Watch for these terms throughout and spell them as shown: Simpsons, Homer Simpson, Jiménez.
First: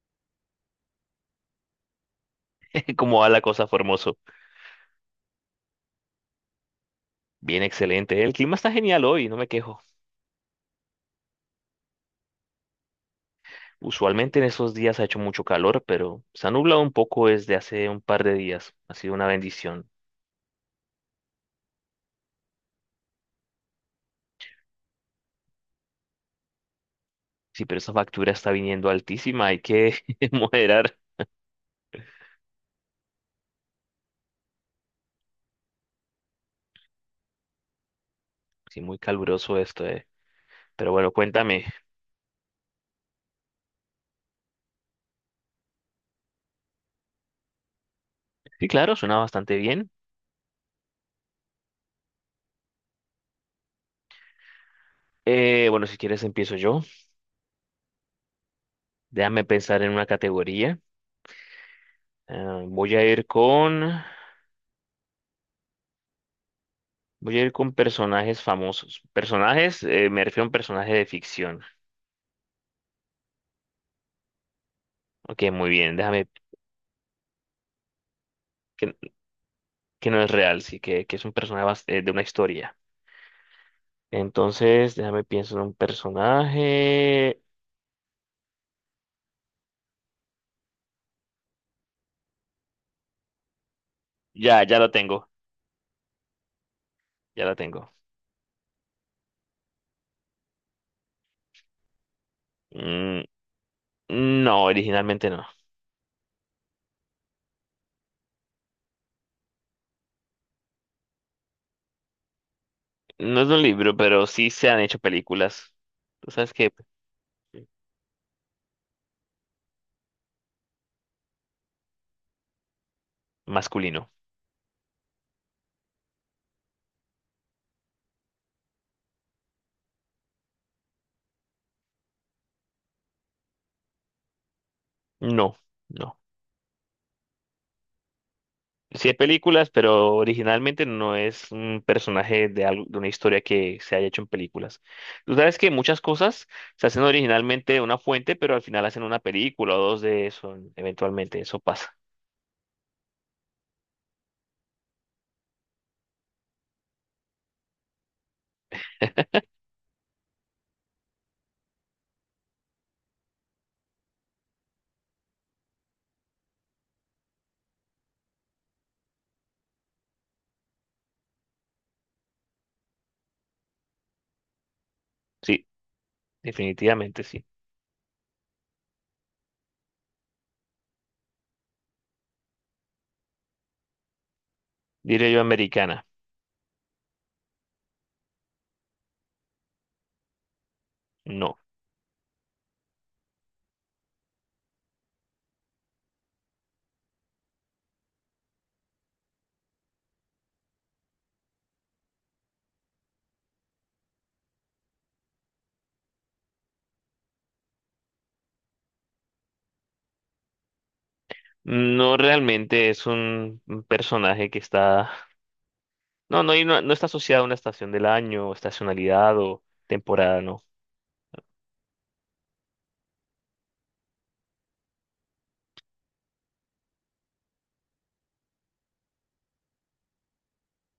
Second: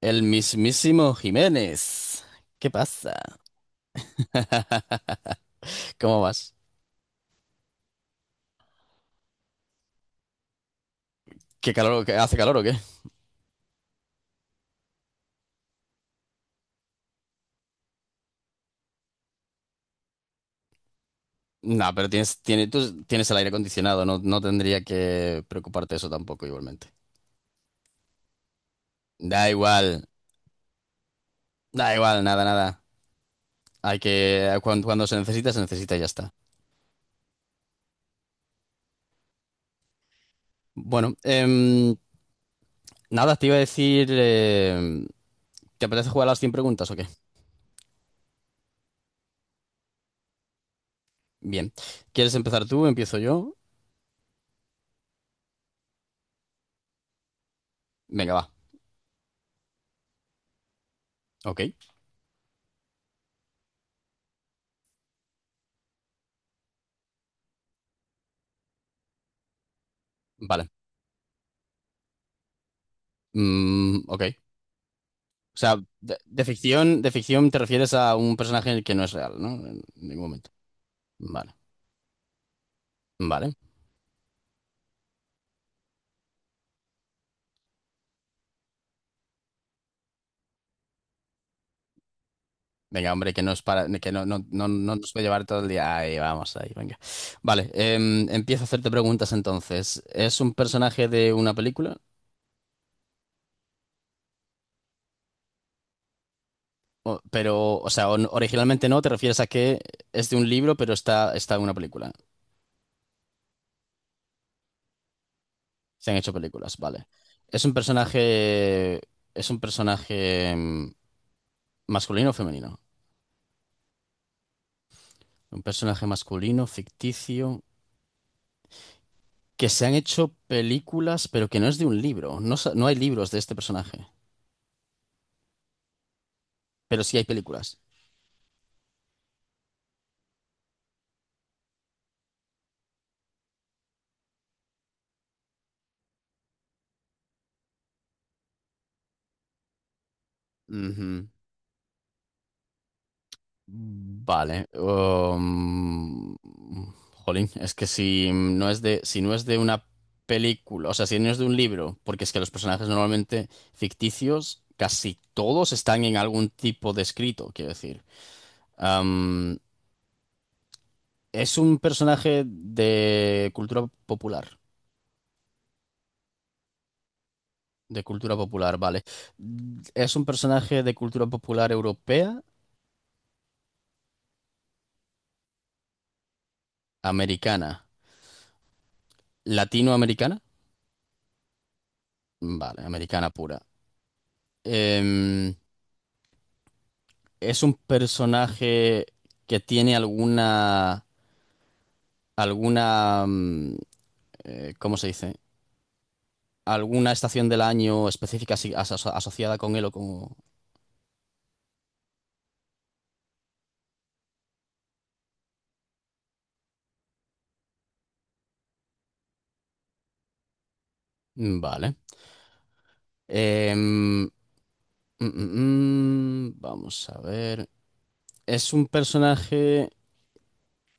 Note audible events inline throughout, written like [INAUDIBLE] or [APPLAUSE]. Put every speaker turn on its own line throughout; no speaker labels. El mismísimo Jiménez. ¿Qué
[LAUGHS]
pasa?
Como va la cosa, fue hermoso.
¿Cómo vas?
Bien, excelente. El clima está genial hoy, no me quejo.
¿Qué calor, hace calor o qué?
Usualmente en esos días ha hecho mucho calor, pero se ha nublado un poco desde hace un par de días. Ha sido una bendición.
No, pero tú tienes el aire acondicionado, no, no tendría que preocuparte eso tampoco igualmente.
Sí, pero esa factura está viniendo altísima,
Da
hay
igual,
que [LAUGHS] moderar.
da igual, nada, nada. Hay que, cuando, se necesita y ya está.
Sí, muy caluroso esto, eh. Pero bueno,
Bueno,
cuéntame.
nada, te iba a decir, ¿te apetece jugar a las 100 preguntas o qué?
Sí, claro, suena bastante bien.
Bien. ¿Quieres empezar tú? ¿Empiezo yo?
Bueno, si quieres empiezo yo.
Venga, va.
Déjame pensar en una categoría.
Ok,
Ah, Voy a ir con personajes famosos. Personajes, me refiero a un
vale.
personaje de ficción.
Ok.
Ok,
O
muy
sea,
bien, déjame,
de ficción te refieres a un personaje que
que,
no es real, ¿no? En
que no
ningún
es
momento.
real, sí, que es un
Vale,
personaje de una historia.
vale.
Entonces, déjame pienso en un personaje.
Venga, hombre, que no es para, que no, no,
Ya,
no,
ya lo
no nos va a
tengo,
llevar todo el día. Ahí vamos, ahí, venga.
ya lo
Vale,
tengo.
empiezo a hacerte preguntas entonces. ¿Es un personaje de una película?
Mm, no, originalmente no.
O- pero, o sea, originalmente no, te refieres a que es de un libro, pero está en una película.
No es un libro, pero sí se han hecho películas.
Se han
Tú
hecho
sabes que
películas, vale. ¿Es un personaje, ¿es un personaje masculino o femenino?
masculino.
Un personaje masculino, ficticio. Que se han hecho películas, pero que no es de un libro. No, no hay libros de este personaje,
No, no.
pero sí hay películas.
Sí hay películas, pero originalmente no es un personaje de algo, de una historia que se haya hecho en películas. Tú sabes que muchas cosas se hacen originalmente de una fuente, pero al final hacen una película o dos de eso,
Ujú.
eventualmente eso pasa.
Vale. Jolín, es que si no es de una película, o sea, si no es de un libro, porque es que los personajes normalmente ficticios, casi todos están en algún tipo de escrito, quiero decir. Am, es un personaje de cultura popular.
Sí, definitivamente sí.
De cultura popular, vale. ¿Es un personaje de cultura popular europea,
Diré yo americana.
americana, latinoamericana?
No.
Vale, americana pura. Em, ¿Es un personaje que tiene alguna, alguna, mm, ¿cómo se dice? ¿Alguna estación del año específica asociada con él o con...
No realmente es un personaje que está. No, no, y no, no está asociado a una estación del año, o estacionalidad o temporada, no.
Vale. Em, vamos a ver. ¿Es un personaje...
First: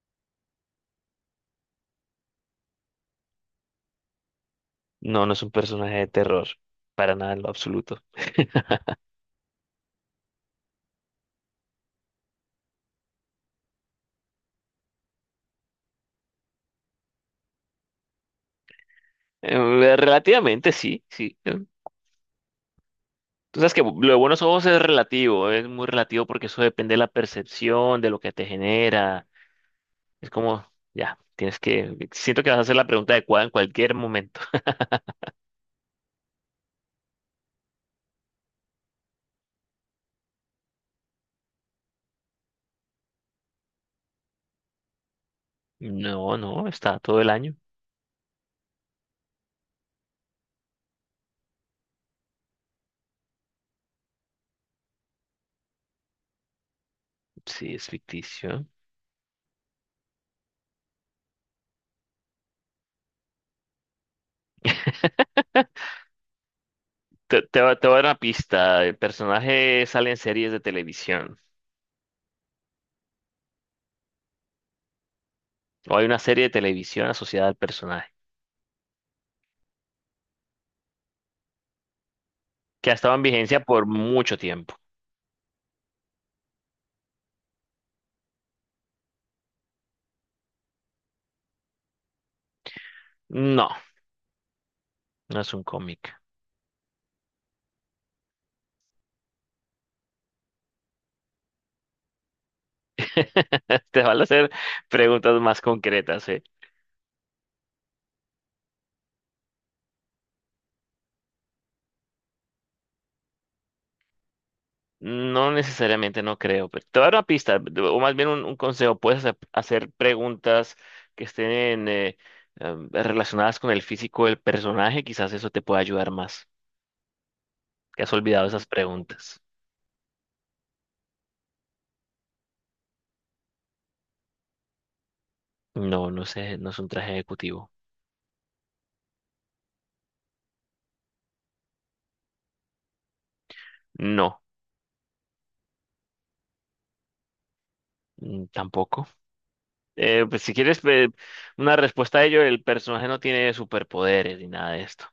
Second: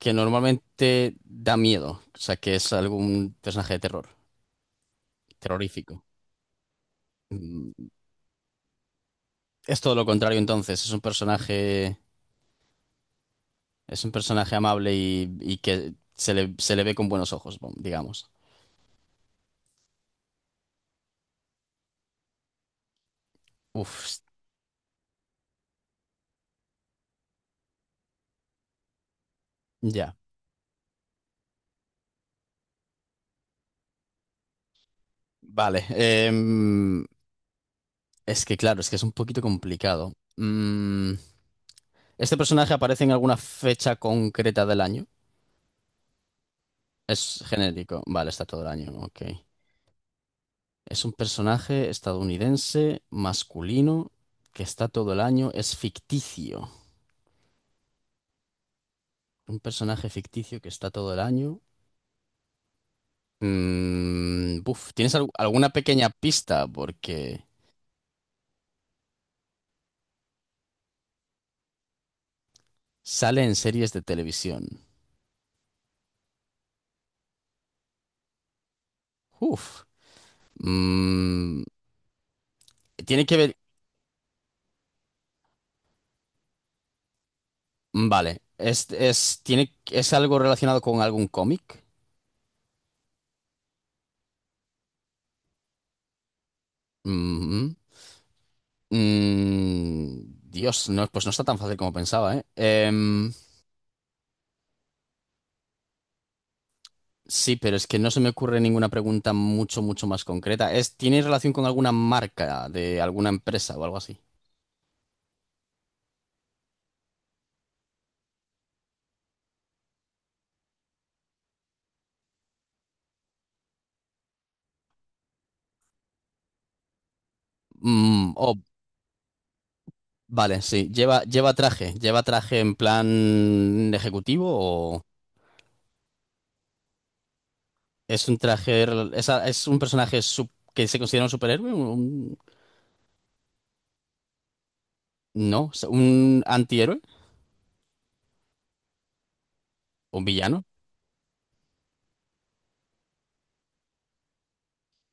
que normalmente da miedo, o sea, que es algún personaje de terror,
No, no es un personaje
terrorífico.
de terror. Para nada en lo
Mm,
absoluto. [LAUGHS]
Es todo lo contrario entonces, es un personaje amable y, que se le ve con buenos ojos, bom, digamos.
Eh, Relativamente sí, sí, eh. Tú sabes que lo de
Uf,
buenos ojos es relativo, es muy relativo porque eso depende de la percepción, de lo que te genera.
ya,
Es como, ya, tienes que, siento que vas a hacer la pregunta adecuada en cualquier momento.
vale. Es que claro, es que es un poquito complicado. ¿Este personaje aparece en alguna fecha concreta del año?
No, no, está todo el
Es
año.
genérico, vale, está todo el año, ok. Es un personaje estadounidense, masculino, que está todo el año, es ficticio.
Sí, es ficticio.
Un personaje ficticio que está todo el año. Buf, ¿tienes
[LAUGHS]
alguna pequeña pista?
Te,
Porque
te, va- te voy a dar una pista. El personaje sale en series de televisión.
sale en series de televisión.
O hay una serie de televisión asociada al personaje,
Uf. Mm,
que ha estado en
tiene que ver.
vigencia por mucho tiempo.
Vale. Es algo relacionado con algún cómic.
No, no es un cómic.
Mm, mm. Mm, Dios, no, pues no está tan fácil como pensaba, ¿eh?
[LAUGHS] Te van a hacer preguntas más concretas, ¿eh?
Sí, pero es que no se me ocurre ninguna pregunta mucho, mucho más concreta. Es, ¿tiene relación con alguna marca de alguna empresa o algo así?
No necesariamente, no creo, pero te voy a dar una pista, o más bien un consejo. Puedes hacer preguntas que estén relacionadas con el físico del personaje, quizás eso te pueda ayudar más. ¿Te has olvidado
Oh,
esas preguntas?
vale, sí. Lleva, lleva traje. ¿Lleva traje en plan ejecutivo o
No, no sé, no es un traje ejecutivo.
es un traje, es un personaje que se considera un superhéroe? ¿Un,
No,
no, un antihéroe,
tampoco.
un
Pues si
villano?
quieres una respuesta a ello, el personaje no tiene superpoderes ni nada de esto.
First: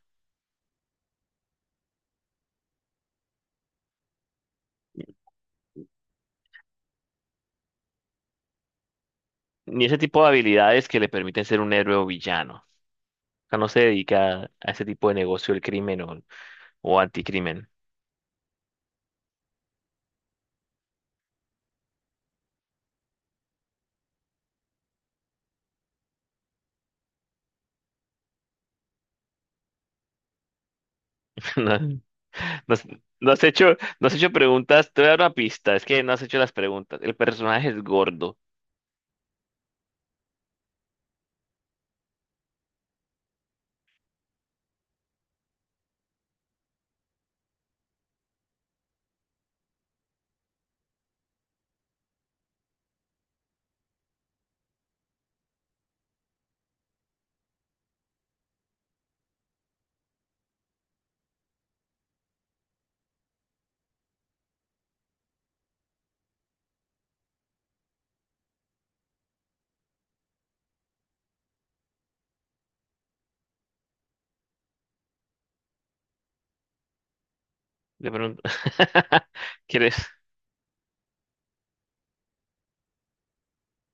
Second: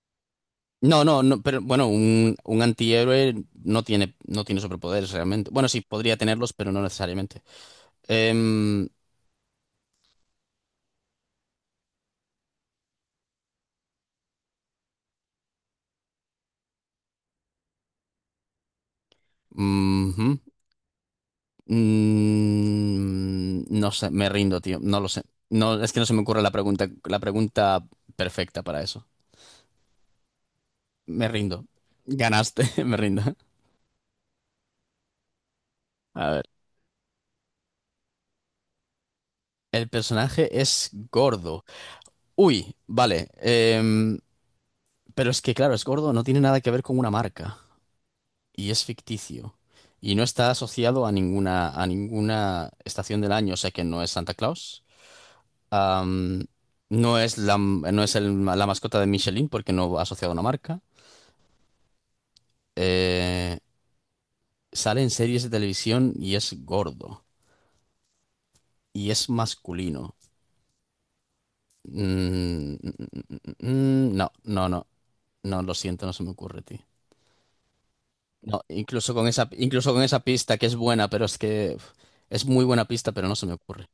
No, no, no, pero bueno, un antihéroe no tiene, no tiene superpoderes realmente. Bueno, sí, podría tenerlos, pero no necesariamente.
Ni ese tipo de habilidades que le permiten ser un héroe o villano. O sea, no se dedica a ese tipo de negocio del crimen o anticrimen.
Eh, no sé, me rindo, tío. No lo sé. No, es que no se me ocurre la pregunta perfecta para eso. Me rindo.
[LAUGHS] No. Mm.
Ganaste,
no
[LAUGHS]
has
me rindo.
no has hecho preguntas. Te voy a dar una pista. Es que no has
A
hecho
ver.
las preguntas. El personaje es gordo.
El personaje es gordo. Uy, vale. em, pero es que, claro, es gordo, no tiene nada que ver con una marca. Y es ficticio. Y no está asociado a ninguna estación del año, o sea que no es Santa Claus. Am, no es la, no es la mascota de Michelin porque no va asociado a una marca. eh, Sale en series de televisión y es gordo y es masculino. No, no, no, no, lo siento, no se me ocurre, tío.
De pronto.
No,
[LAUGHS]
incluso
¿Quieres?
con esa pista que es buena, pero es que uf, es muy buena pista, pero no se me ocurre.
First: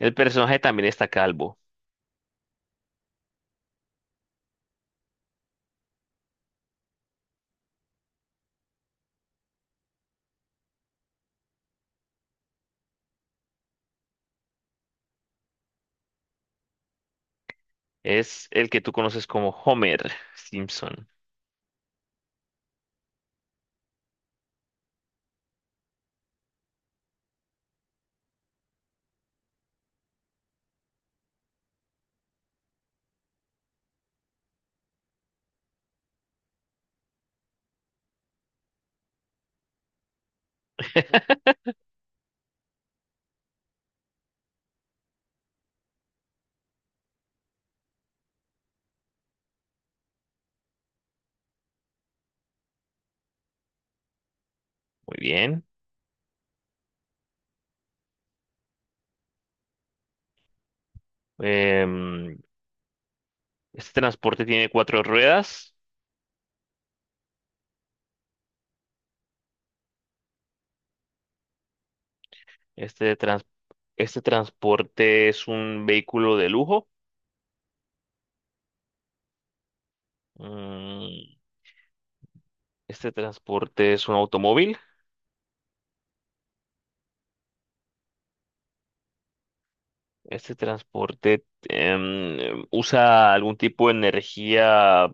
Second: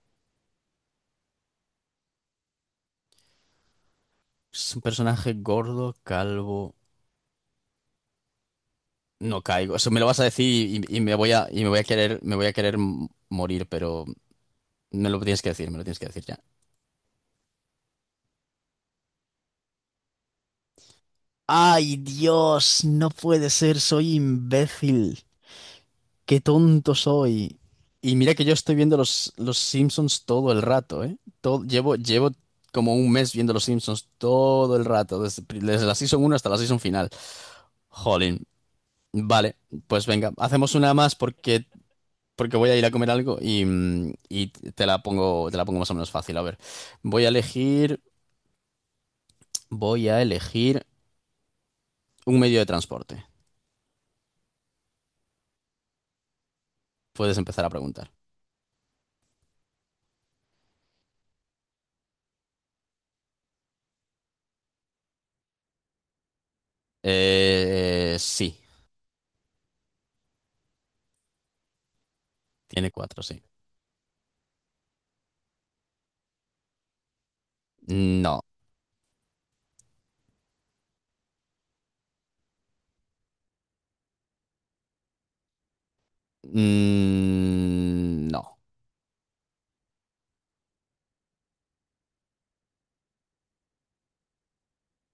El personaje también está calvo.
Es un personaje gordo, calvo. No caigo. Eso me lo vas a decir y, y me voy a querer, me voy a querer morir, pero me lo tienes que decir, me lo tienes que decir ya.
Es el que tú conoces como Homer Simpson.
Ay, Dios, no puede ser, soy imbécil. Qué tonto soy. Y mira que yo estoy viendo los Simpsons todo el rato, ¿eh? Todo, llevo, llevo como un mes viendo los Simpsons todo el rato, desde, desde la season uno hasta la season final. Jolín. Vale, pues venga, hacemos una más
[LAUGHS]
porque, porque voy a ir a comer algo y, y te la pongo más o menos fácil. A ver, voy a elegir, voy a elegir un medio de transporte.
Muy bien.
Puedes empezar a preguntar.
Em, este transporte tiene cuatro ruedas.
Sí, tiene
Este,
cuatro, sí.
trans- este transporte es un vehículo de lujo.
No,
Mm, Este transporte es un automóvil.
No,
Este transporte usa algún tipo de energía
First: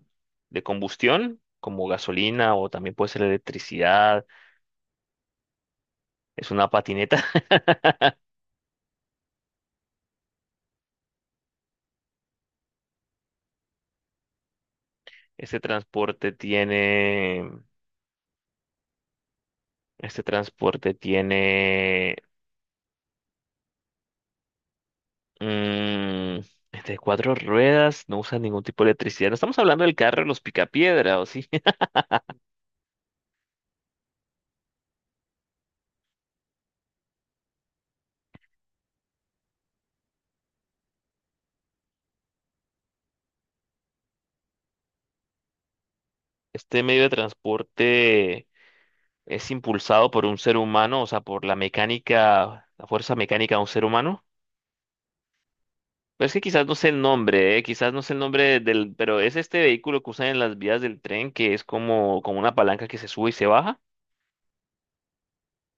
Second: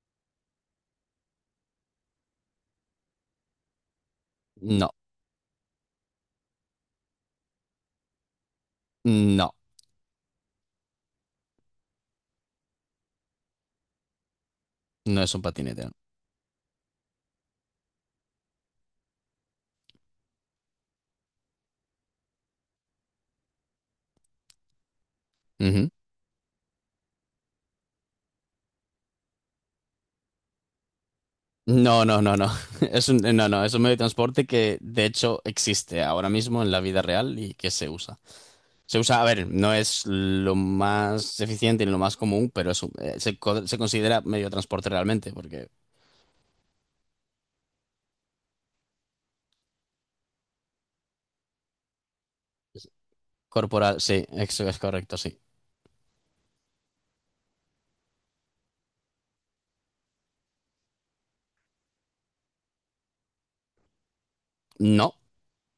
de combustión, como gasolina o también puede ser electricidad.
no,
Es una patineta. [LAUGHS]
no, no es un
Este
patinete.
transporte tiene, este transporte tiene
Ujú.
mm, cuatro ruedas. No usa ningún tipo de electricidad. No estamos hablando del carro, de los picapiedra, ¿o sí?
No, no, no, no. [LAUGHS] Es un, no, no, es un medio de transporte que de hecho existe ahora mismo en la vida real y que se usa. Se usa, a ver, no es lo más eficiente ni lo más común, pero es se considera medio de transporte realmente, porque
[LAUGHS] Este medio de transporte es impulsado por un ser humano, o sea, por la mecánica, la
es
fuerza mecánica de un ser
corporal,
humano.
sí, eso es correcto, sí.
Pero es que quizás no sé el nombre, quizás no sé el nombre del, pero es este vehículo que usan en las vías del tren que es como una palanca que se sube y se baja.
No,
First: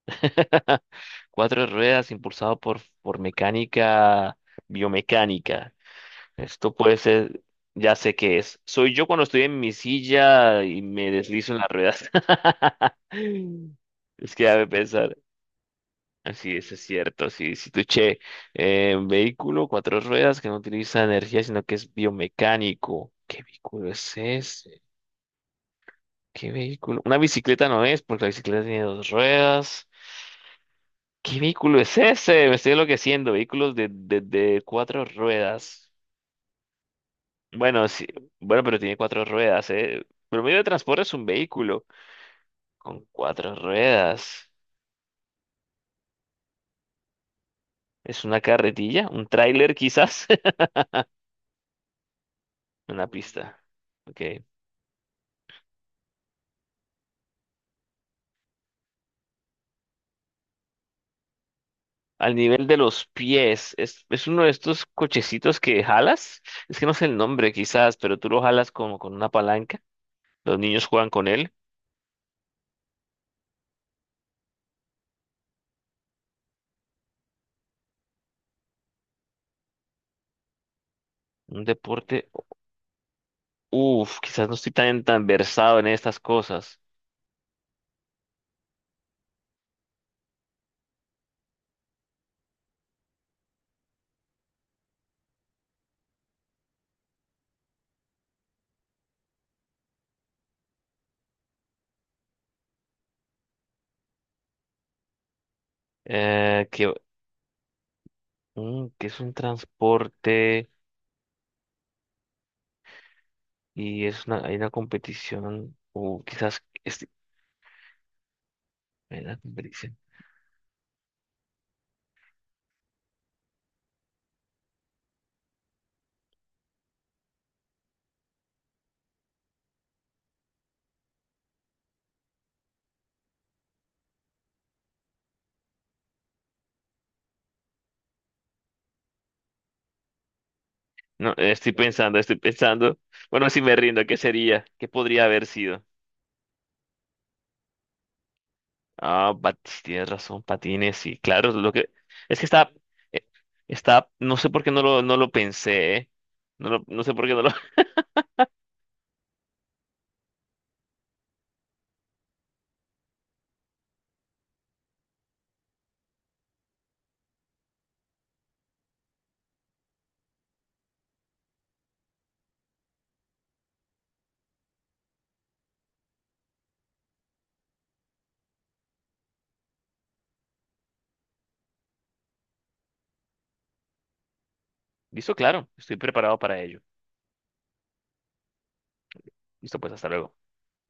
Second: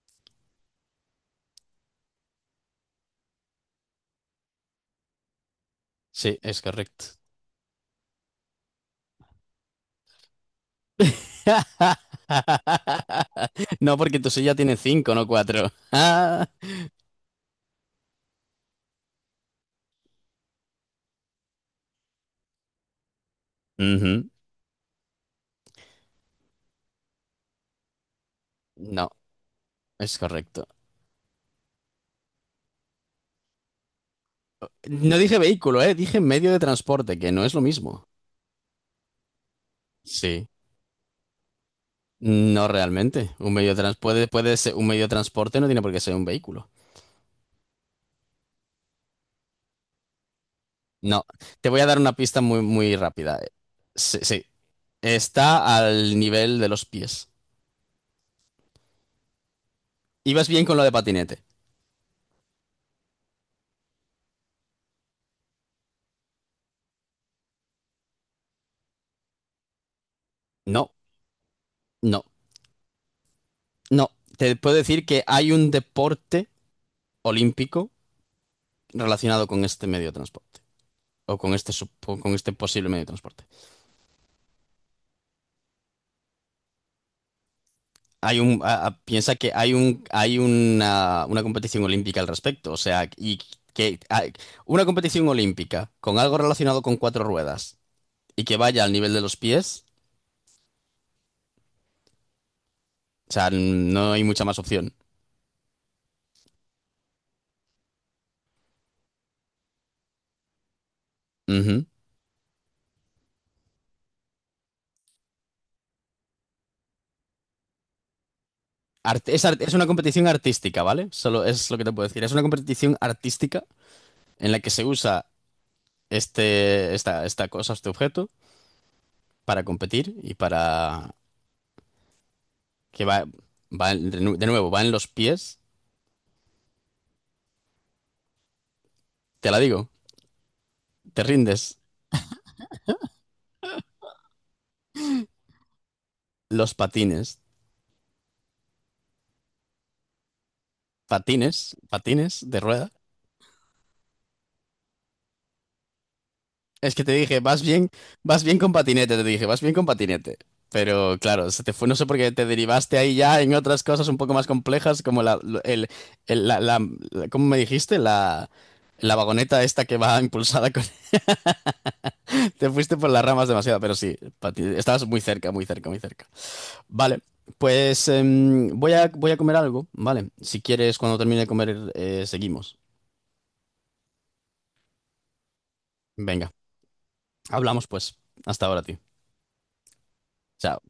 [LAUGHS] Cuatro ruedas impulsado por mecánica biomecánica.
sí, es
Esto puede
correcto.
ser, ya sé qué es. Soy yo cuando estoy en mi silla y me deslizo en las ruedas.
[LAUGHS]
[LAUGHS]
No, porque tu
Es que
silla
ya me
tiene cinco,
pensar.
no cuatro. [LAUGHS]
Así es cierto. Si tu vehículo, cuatro ruedas que no utiliza energía, sino que es biomecánico. ¿Qué vehículo es
Ujú.
ese? ¿Qué vehículo? Una bicicleta no es, porque la bicicleta tiene
No,
dos ruedas.
es correcto.
¿Qué vehículo es ese? Me estoy enloqueciendo. Vehículos de cuatro
No dije vehículo,
ruedas.
dije medio de transporte, que no es lo
Bueno, sí,
mismo.
bueno, pero tiene cuatro ruedas, ¿eh? Pero
Sí.
medio de transporte es un vehículo
No
con
realmente. Un
cuatro
medio de
ruedas.
puede ser un medio de transporte, no tiene por qué ser un vehículo.
¿Es una carretilla? ¿Un tráiler quizás?
No. Te voy a dar una pista muy,
[LAUGHS]
muy
Una
rápida.
pista.
Sí,
Ok.
sí. Está al nivel de los pies. Ibas bien con lo de patinete.
Al nivel de los pies. Es uno de estos cochecitos que jalas. Es que no sé el nombre quizás, pero tú lo jalas como con una palanca. Los niños
No,
juegan con él.
no, no. Te puedo decir que hay un deporte olímpico relacionado con este medio de transporte. O con
Un
o
deporte.
con este posible medio de transporte.
Uf, quizás no estoy tan, tan versado en estas cosas.
Hay un, piensa que hay hay una competición olímpica al respecto, o sea, y que hay una competición olímpica con algo relacionado con cuatro ruedas y que vaya al nivel de los pies, o sea, no hay mucha más opción.
Que, que es un transporte
Ujú.
y hay una competición. O quizás hay una
Es una
competición.
competición artística, ¿vale? Solo es lo que te puedo decir. Es una competición artística en la que se usa esta cosa, este objeto, para competir y para que va, de nuevo, va en los pies. Te la digo, te
No, estoy
rindes.
pensando, estoy pensando. Bueno, si me rindo, ¿qué sería? ¿Qué podría haber sido?
Los patines.
Ah, tienes razón, patines, sí, claro, lo
Patines,
que
patines
es que
de rueda.
eh, está, no sé por qué no lo pensé, ¿eh? No lo-
Es que
no
te
sé por qué
dije,
no lo. [LAUGHS]
vas bien con patinete, te dije, vas bien con patinete. Pero claro, se te fue, no sé por qué te derivaste ahí ya en otras cosas un poco más complejas, como la, lo- el- la- la- ¿cómo me dijiste? La vagoneta esta que va impulsada con... [LAUGHS] Te fuiste por las ramas demasiado, pero sí, estabas muy cerca, muy cerca, muy cerca. Vale, pues voy a, voy a comer algo, ¿vale? Si quieres, cuando termine de comer, seguimos.
Listo, claro, estoy preparado
Venga,
para ello.
hablamos pues. Hasta ahora, tío.
Listo, pues hasta luego.
Chao.